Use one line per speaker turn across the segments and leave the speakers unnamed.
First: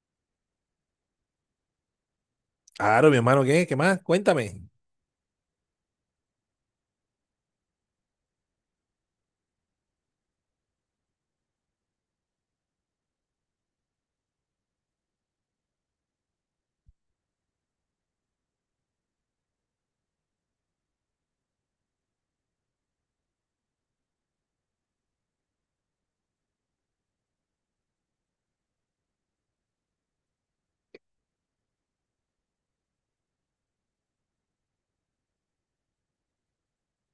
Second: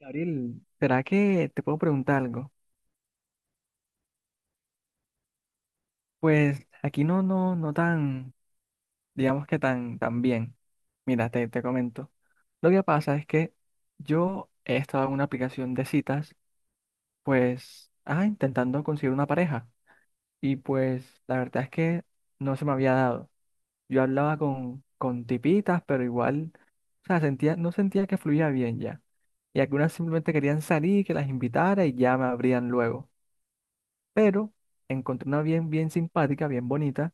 Gabriel, ¿será que te puedo preguntar algo?
Claro, mi hermano, ¿qué? ¿Qué más? Cuéntame.
Pues aquí no tan, digamos que tan, tan bien. Mira, te comento. Lo que pasa es que yo he estado en una aplicación de citas, pues, intentando conseguir una pareja. Y pues, la verdad es que no se me había dado. Yo hablaba con tipitas, pero igual, o sea, no sentía que fluía bien ya. Y algunas simplemente querían salir, que las invitara y ya me abrían luego, pero encontré una bien, bien simpática, bien bonita,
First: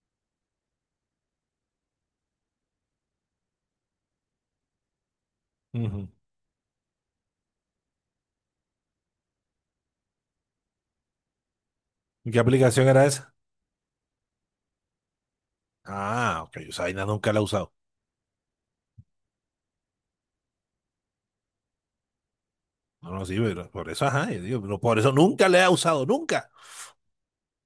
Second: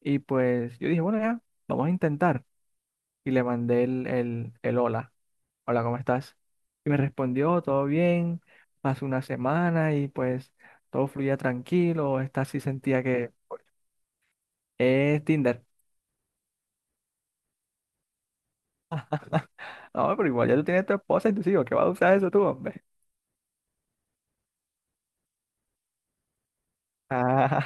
y pues yo dije, bueno, ya, vamos a intentar. Y le mandé el hola, hola, ¿cómo
Ujú.
estás? Y me respondió, todo bien, pasó una semana y pues todo fluía tranquilo,
¿Qué
esta sí
aplicación
sentía
era
que
esa?
es Tinder.
Ah, ok, yo esa vaina nunca la he usado.
No, pero igual ya tú tienes tu esposa y tus hijos, ¿qué vas a usar eso tú, hombre?
No, no, sí, pero por eso, ajá, yo digo, pero por eso nunca la he usado, nunca.
Ah,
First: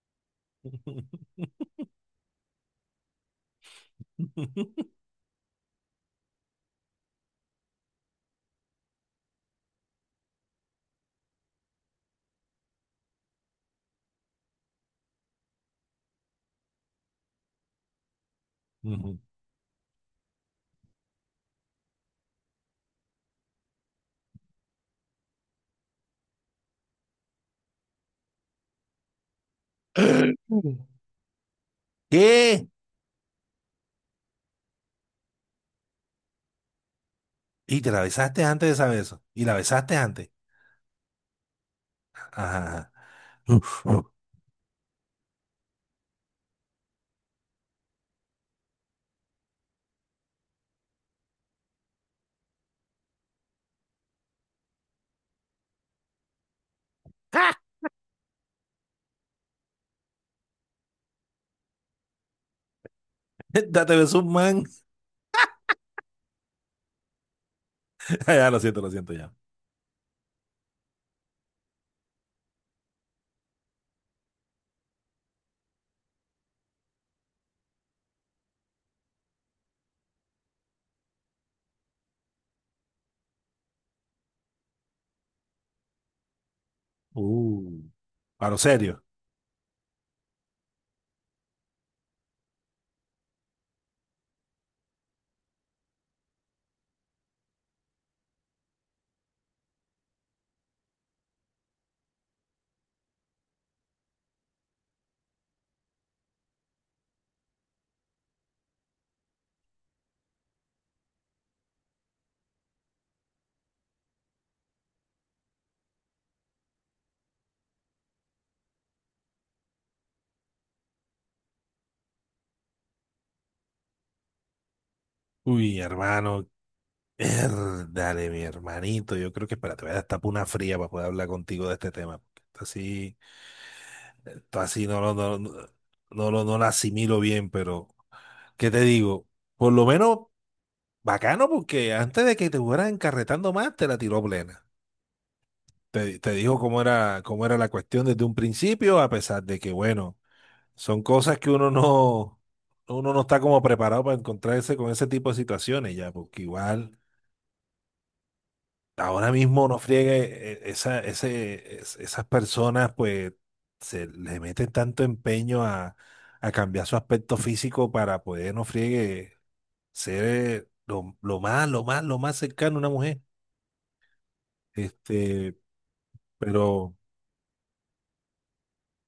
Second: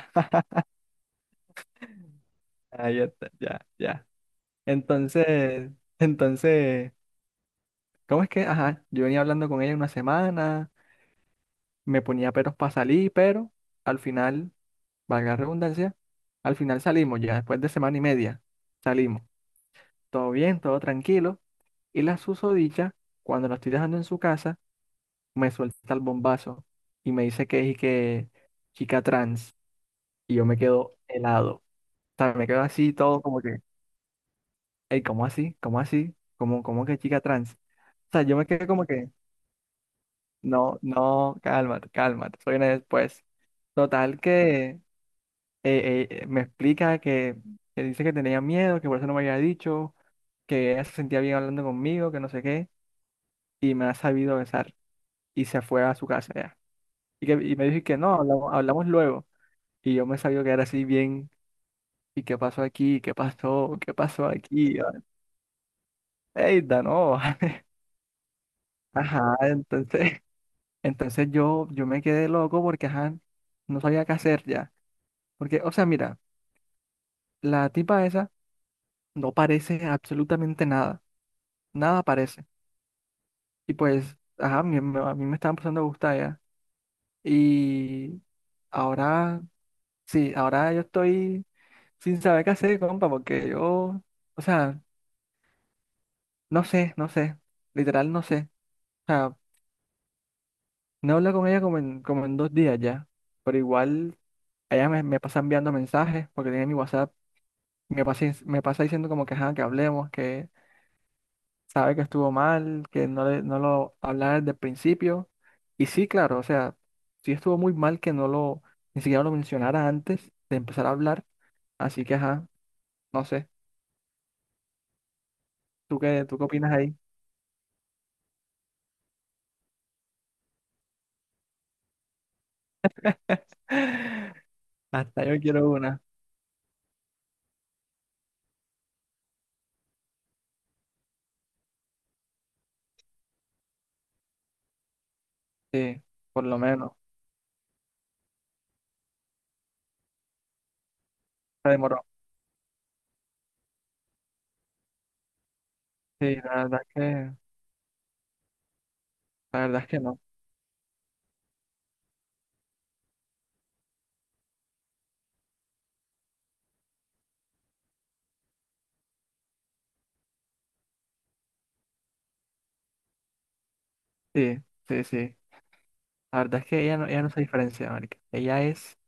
ah, ya está, ya, ya. Entonces, entonces, ¿cómo es que? Ajá, yo venía hablando con ella una semana, me ponía peros para salir, pero al final, valga la redundancia, al final salimos ya, después de semana y media,
Ujú.
salimos. Todo bien, todo tranquilo. Y la susodicha, cuando la estoy dejando en su casa, me suelta el bombazo y me dice que es que chica trans. Y yo me quedo helado. O sea, me quedo
¿Qué?
así todo como que, hey, ¿cómo así? ¿Cómo así? ¿Cómo, cómo que chica trans? O
Y te la
sea, yo
besaste
me
antes
quedé
de
como
saber
que,
eso. Y la besaste antes.
no, no, cálmate,
Ajá,
cálmate, soy una
ajá.
después. Total que me explica que dice que tenía miedo, que por eso no me había dicho, que ella se sentía bien hablando conmigo, que no sé qué, y me ha sabido besar y se fue a su casa ya. Y, que, y me dijo que no, hablamos, hablamos luego. Y yo me sabía que era así bien, ¿y qué pasó aquí? ¿Qué pasó? ¿Qué
Date beso
pasó
un man.
aquí? Y yo, ey, no.
Ya, lo siento ya.
Ajá, entonces yo me quedé loco porque, ajá, no sabía qué hacer ya. Porque, o sea, mira, la tipa esa no parece absolutamente nada, nada parece. Y pues, ajá, a mí me estaba empezando a gustar ya.
Uh,
Y
a lo serio.
ahora, sí, ahora yo estoy sin saber qué hacer, compa, porque yo, o sea, no sé, literal no sé. O sea, no hablo con ella como como en dos días ya, pero igual ella me pasa enviando mensajes, porque tiene mi WhatsApp, me pasa diciendo como que, ajá, que hablemos, sabe que estuvo mal, que no, no lo hablaba desde el principio. Y sí, claro, o sea, sí estuvo muy mal que no lo, ni siquiera lo mencionara antes de empezar a hablar. Así que, ajá, no sé,
Uy,
tú qué
hermano,
opinas ahí?
dale, mi hermanito, yo creo que espérate, voy a destapar una fría para poder hablar contigo de este tema. Porque esto así, esto así no lo,
Hasta
no,
yo
no,
quiero una,
no lo asimilo bien, pero ¿qué te digo? Por lo menos bacano, porque antes de que te fueras encarretando más, te la tiró plena.
sí,
Te
por lo
dijo
menos.
cómo era la cuestión desde un principio, a pesar de que, bueno, son cosas que
Se demoró.
uno no está como preparado para encontrarse con ese tipo de situaciones ya,
Sí,
porque
la verdad es
igual. Ahora
la
mismo no
verdad es que no.
friegue, esa, ese, esas personas pues se le meten tanto empeño a cambiar su aspecto físico para poder no friegue ser lo más, lo más, lo más cercano a una mujer.
Sí, sí, sí.
Este,
La verdad es que
pero,
ella no se diferencia, marica. Ella es,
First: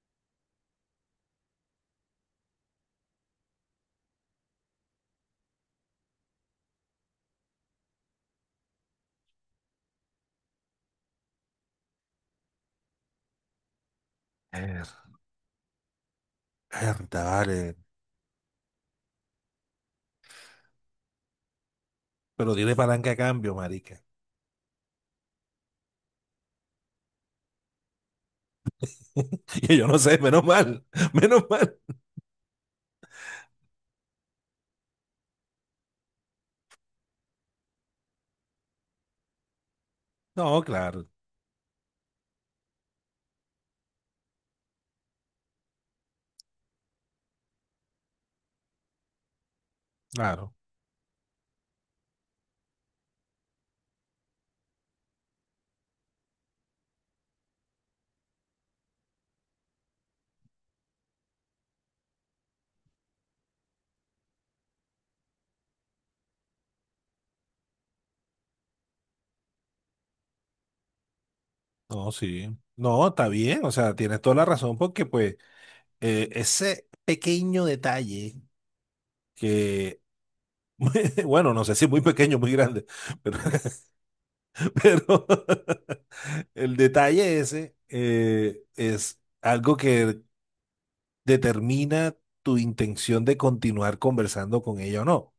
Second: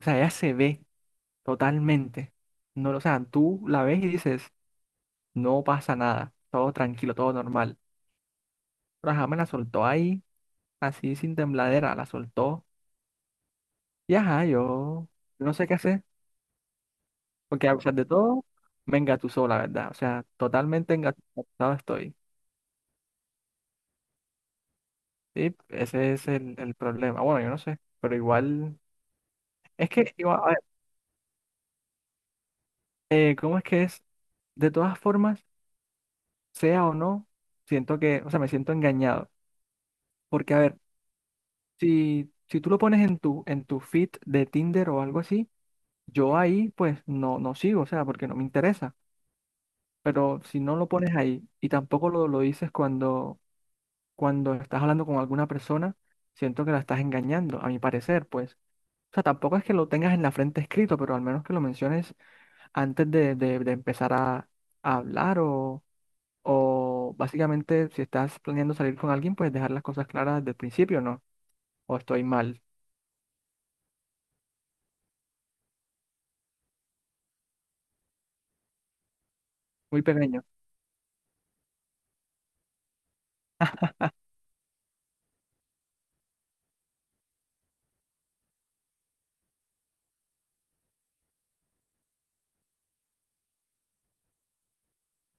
o sea, ella se ve totalmente. No, o sea, tú la ves y dices, no pasa nada, todo tranquilo, todo normal. Pero ajá, me la soltó ahí, así sin tembladera, la soltó. Y ajá,
eh,
yo no sé qué hacer,
mierda,
porque
vale,
a pesar de todo, me engatusó, la verdad. O sea, totalmente engatusado estoy.
pero tiene palanca a cambio, marica.
Sí, ese es el problema. Bueno, yo no sé, pero igual,
Y yo
es
no
que,
sé,
igual,
menos
a ver,
mal, menos mal.
¿cómo es que es? De todas formas, sea o no, siento que, o sea, me siento engañado. Porque, a
No,
ver,
claro,
si tú lo pones en en tu feed de Tinder o algo así, yo ahí pues no, no sigo, o sea, porque no me interesa. Pero
claro.
si no lo pones ahí y tampoco lo dices cuando estás hablando con alguna persona, siento que la estás engañando, a mi parecer, pues. O sea, tampoco es que lo tengas en la frente escrito, pero al menos que lo menciones antes de, de empezar a hablar o básicamente si estás planeando salir con alguien, pues dejar las cosas claras desde el principio, ¿no? O
No,
estoy
sí.
mal,
No, está bien, o sea, tienes toda la razón porque pues ese pequeño detalle que,
muy pequeño.
bueno, no sé si muy pequeño, muy grande, pero, pero el detalle ese es algo que determina tu intención de continuar conversando con ella o no.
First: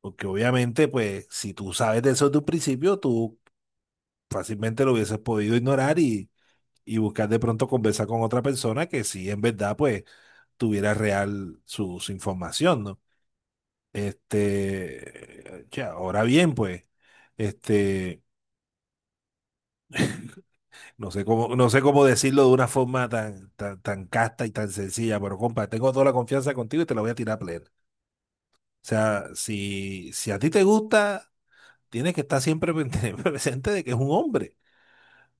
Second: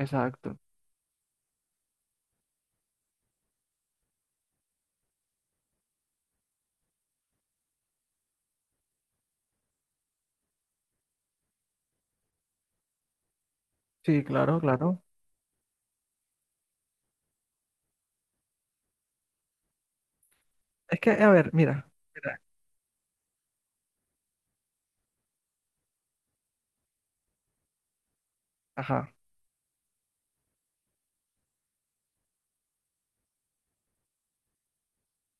Porque obviamente, pues, si tú sabes de eso desde un principio, tú fácilmente lo hubieses podido ignorar y buscar de pronto conversar con otra persona que sí, en verdad, pues, tuviera real su, su información, ¿no?
Sí, claro, claro.
Este, ya, ahora bien, pues, este,
Es
no
que,
sé
a ver,
cómo, no sé
mira.
cómo
Mira.
decirlo de una forma tan, tan, tan casta y tan sencilla, pero compa, tengo toda la confianza contigo y te la voy a tirar plena. O
Ajá.
sea, si, si a ti te gusta, tienes que estar siempre presente de que es un hombre.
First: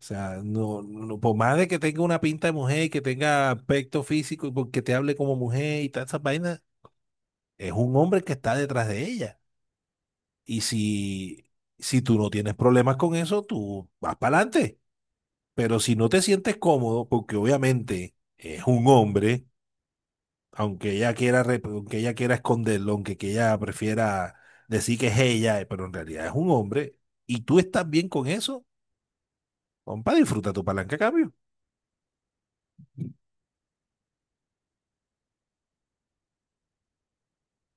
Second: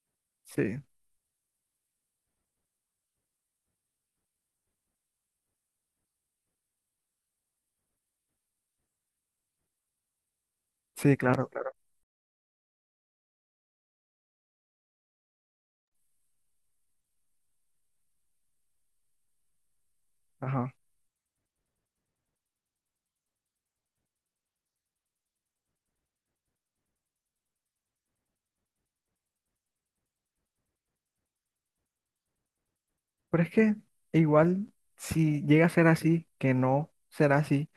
O sea, no,
Sí.
no, por más de que tenga una pinta de mujer y que tenga aspecto físico y porque te hable como mujer y todas esas vainas, es un hombre que está detrás de ella. Y
Sí,
si,
claro, claro.
si tú no tienes problemas con eso, tú vas para adelante. Pero si no te sientes cómodo, porque obviamente es un hombre,
Ajá.
aunque ella quiera, aunque ella quiera esconderlo, aunque que ella prefiera decir que es ella, pero en realidad es un hombre, y tú estás bien con eso, compa, disfruta tu palanca a cambio.
Pero es que igual, si llega a ser así, que no será así,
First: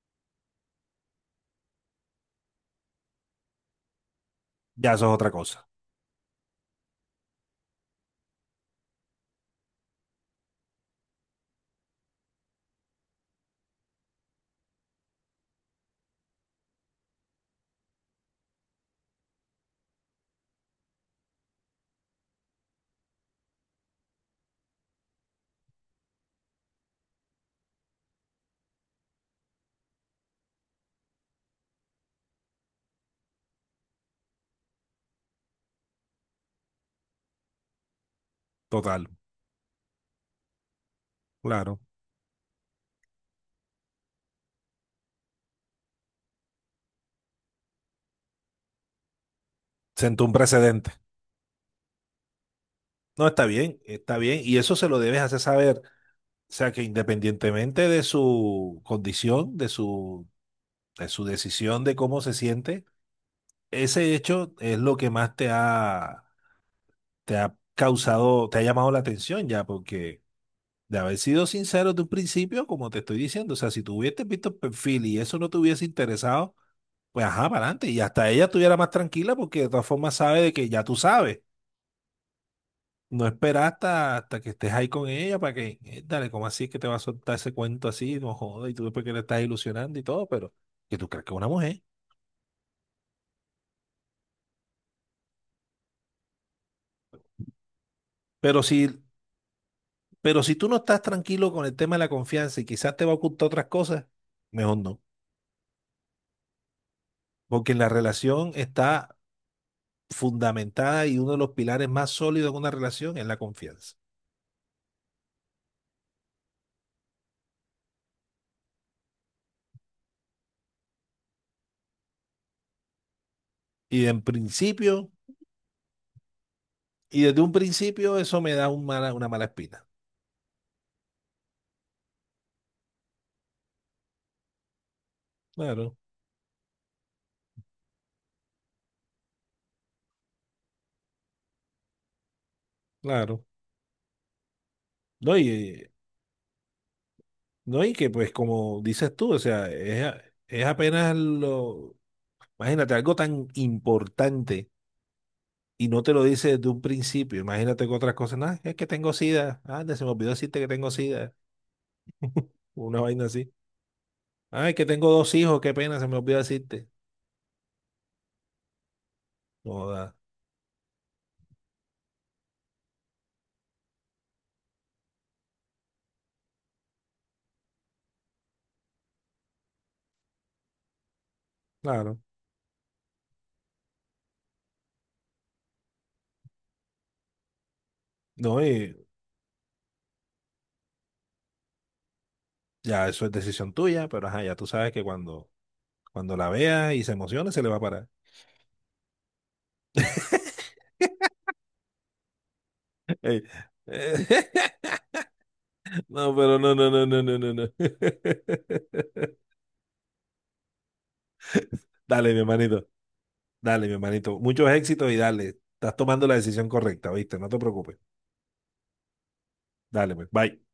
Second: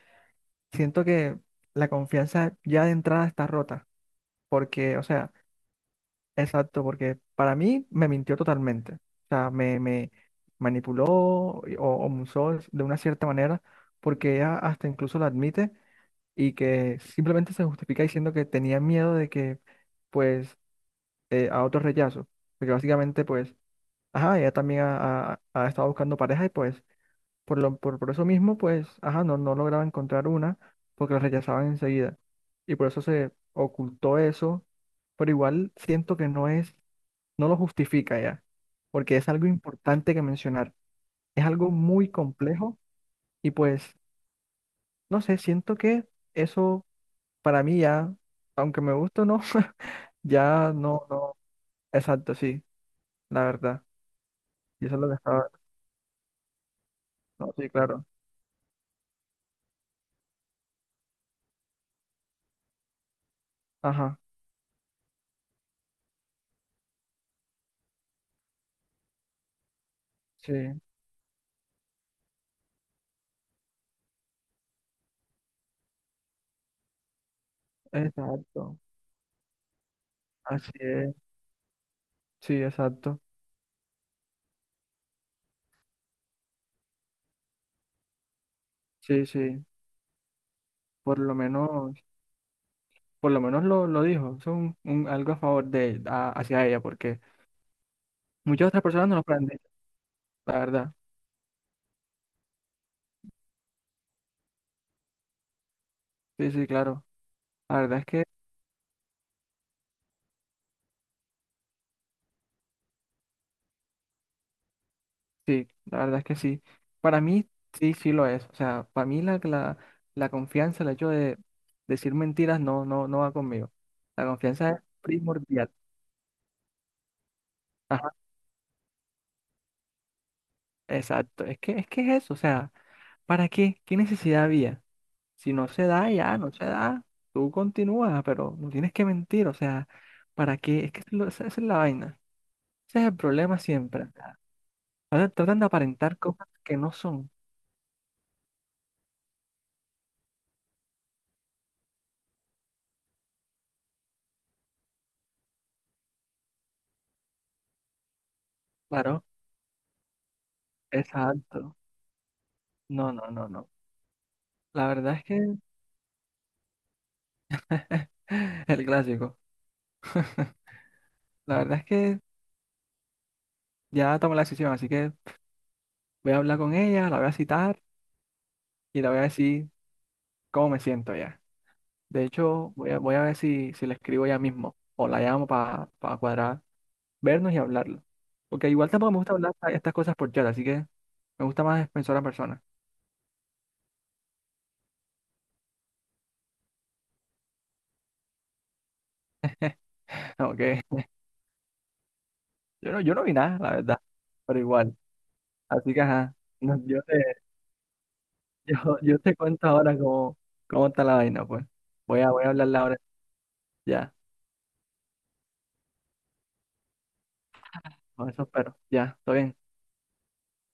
siento que la confianza ya de entrada está rota.
Ya
Porque, o
eso es otra
sea,
cosa.
exacto, porque para mí me mintió totalmente. O sea, me manipuló o me usó de una cierta manera, porque ella hasta incluso lo admite y que simplemente se justifica diciendo que tenía miedo de que, pues, a otro rechazo. Porque básicamente, pues, ajá, ella también ha, ha estado buscando pareja y pues por lo, por eso mismo, pues, ajá, no, no lograba encontrar una porque la rechazaban enseguida. Y por eso se ocultó eso, pero igual siento que no es, no lo justifica ya,
Total,
porque es algo importante que mencionar. Es algo
claro.
muy complejo y pues, no sé, siento que eso para mí ya, aunque me guste o no,
Sentó un
ya
precedente.
no, no, exacto, sí,
No,
la
está bien,
verdad.
está bien. Y eso
Y
se
eso
lo
es lo que
debes hacer
estaba,
saber. O sea que
no, sí,
independientemente de
claro,
su condición, de su decisión de cómo se siente, ese
ajá,
hecho es lo que más te ha causado, te ha llamado la atención ya, porque
sí.
de haber sido sincero de un principio, como te estoy diciendo, o sea, si tú hubieses visto el perfil y eso no te hubiese interesado, pues ajá, para adelante, y hasta ella estuviera
Exacto,
más tranquila porque de todas formas sabe de que
así
ya tú
es,
sabes.
sí, exacto,
No esperas hasta, hasta que estés ahí con ella para que, dale, ¿cómo así es que te va a soltar ese cuento así? No jodas, y tú después que le
sí,
estás
sí,
ilusionando y todo, pero que tú
por
crees que
lo
es una mujer.
menos, por lo menos lo dijo, es un algo a favor de, hacia ella, porque
Pero
muchas otras
si
personas no lo han dicho,
Pero si
la
tú no
verdad,
estás tranquilo con el tema de la confianza y quizás te va a ocultar otras cosas, mejor no.
sí, sí, claro,
Porque
la
la
verdad es que
relación está fundamentada y uno de los pilares más sólidos de una relación es la confianza.
sí, la verdad es que sí, para mí sí, sí lo es, o sea, para mí la, la, la confianza, el hecho de decir mentiras no, no, no va conmigo,
Y en
la confianza es
principio,
primordial,
y desde un
ajá,
principio, eso me da un una mala espina.
exacto, es que, es que es eso, o sea, ¿para qué? ¿Qué necesidad había? Si no se
Claro,
da, ya, no se da. Tú continúas, pero no tienes que mentir. O sea, ¿para qué? Es que lo- esa esa es la vaina. Ese es el
claro.
problema siempre. O sea, ahora
No, y,
tratan de aparentar cosas que no son.
no, y que pues como dices tú, o sea, es, es apenas lo... Imagínate, algo tan importante y no te lo dice desde un principio. Imagínate con otras cosas. No, es que tengo
Claro,
sida. Anda, se me olvidó decirte que tengo sida.
exacto.
Una
No,
vaina
no, no,
así.
no.
Ay, que
La
tengo
verdad es
dos
que
hijos, qué pena, se me olvidó decirte.
el clásico.
Joda,
La verdad es que ya tomé la decisión, así que voy a hablar con ella, la voy a citar y la voy a decir cómo me siento ya.
claro.
De hecho, voy a ver si, si le escribo ya mismo o la llamo para cuadrar, vernos y hablarlo.
No,
Porque igual
y
tampoco me gusta hablar estas cosas por chat, así que me gusta más persona a persona.
ya eso es decisión tuya, pero ajá, ya tú sabes que cuando, cuando la veas y se emocione, se le va a parar.
Ok. Yo no, yo no vi
Ey,
nada, la verdad.
eh,
Pero igual. Así que ajá.
No, pero no,
No,
no, no, no, no, no, no.
yo te cuento ahora cómo, cómo está la vaina, pues.
Dale, mi
Voy a hablarla
hermanito,
ahora.
dale, mi
Ya.
hermanito. Muchos éxitos y dale. Estás tomando la decisión correcta, ¿viste? No te preocupes.
Con eso espero. Ya, todo bien.
Dale, pues, bye.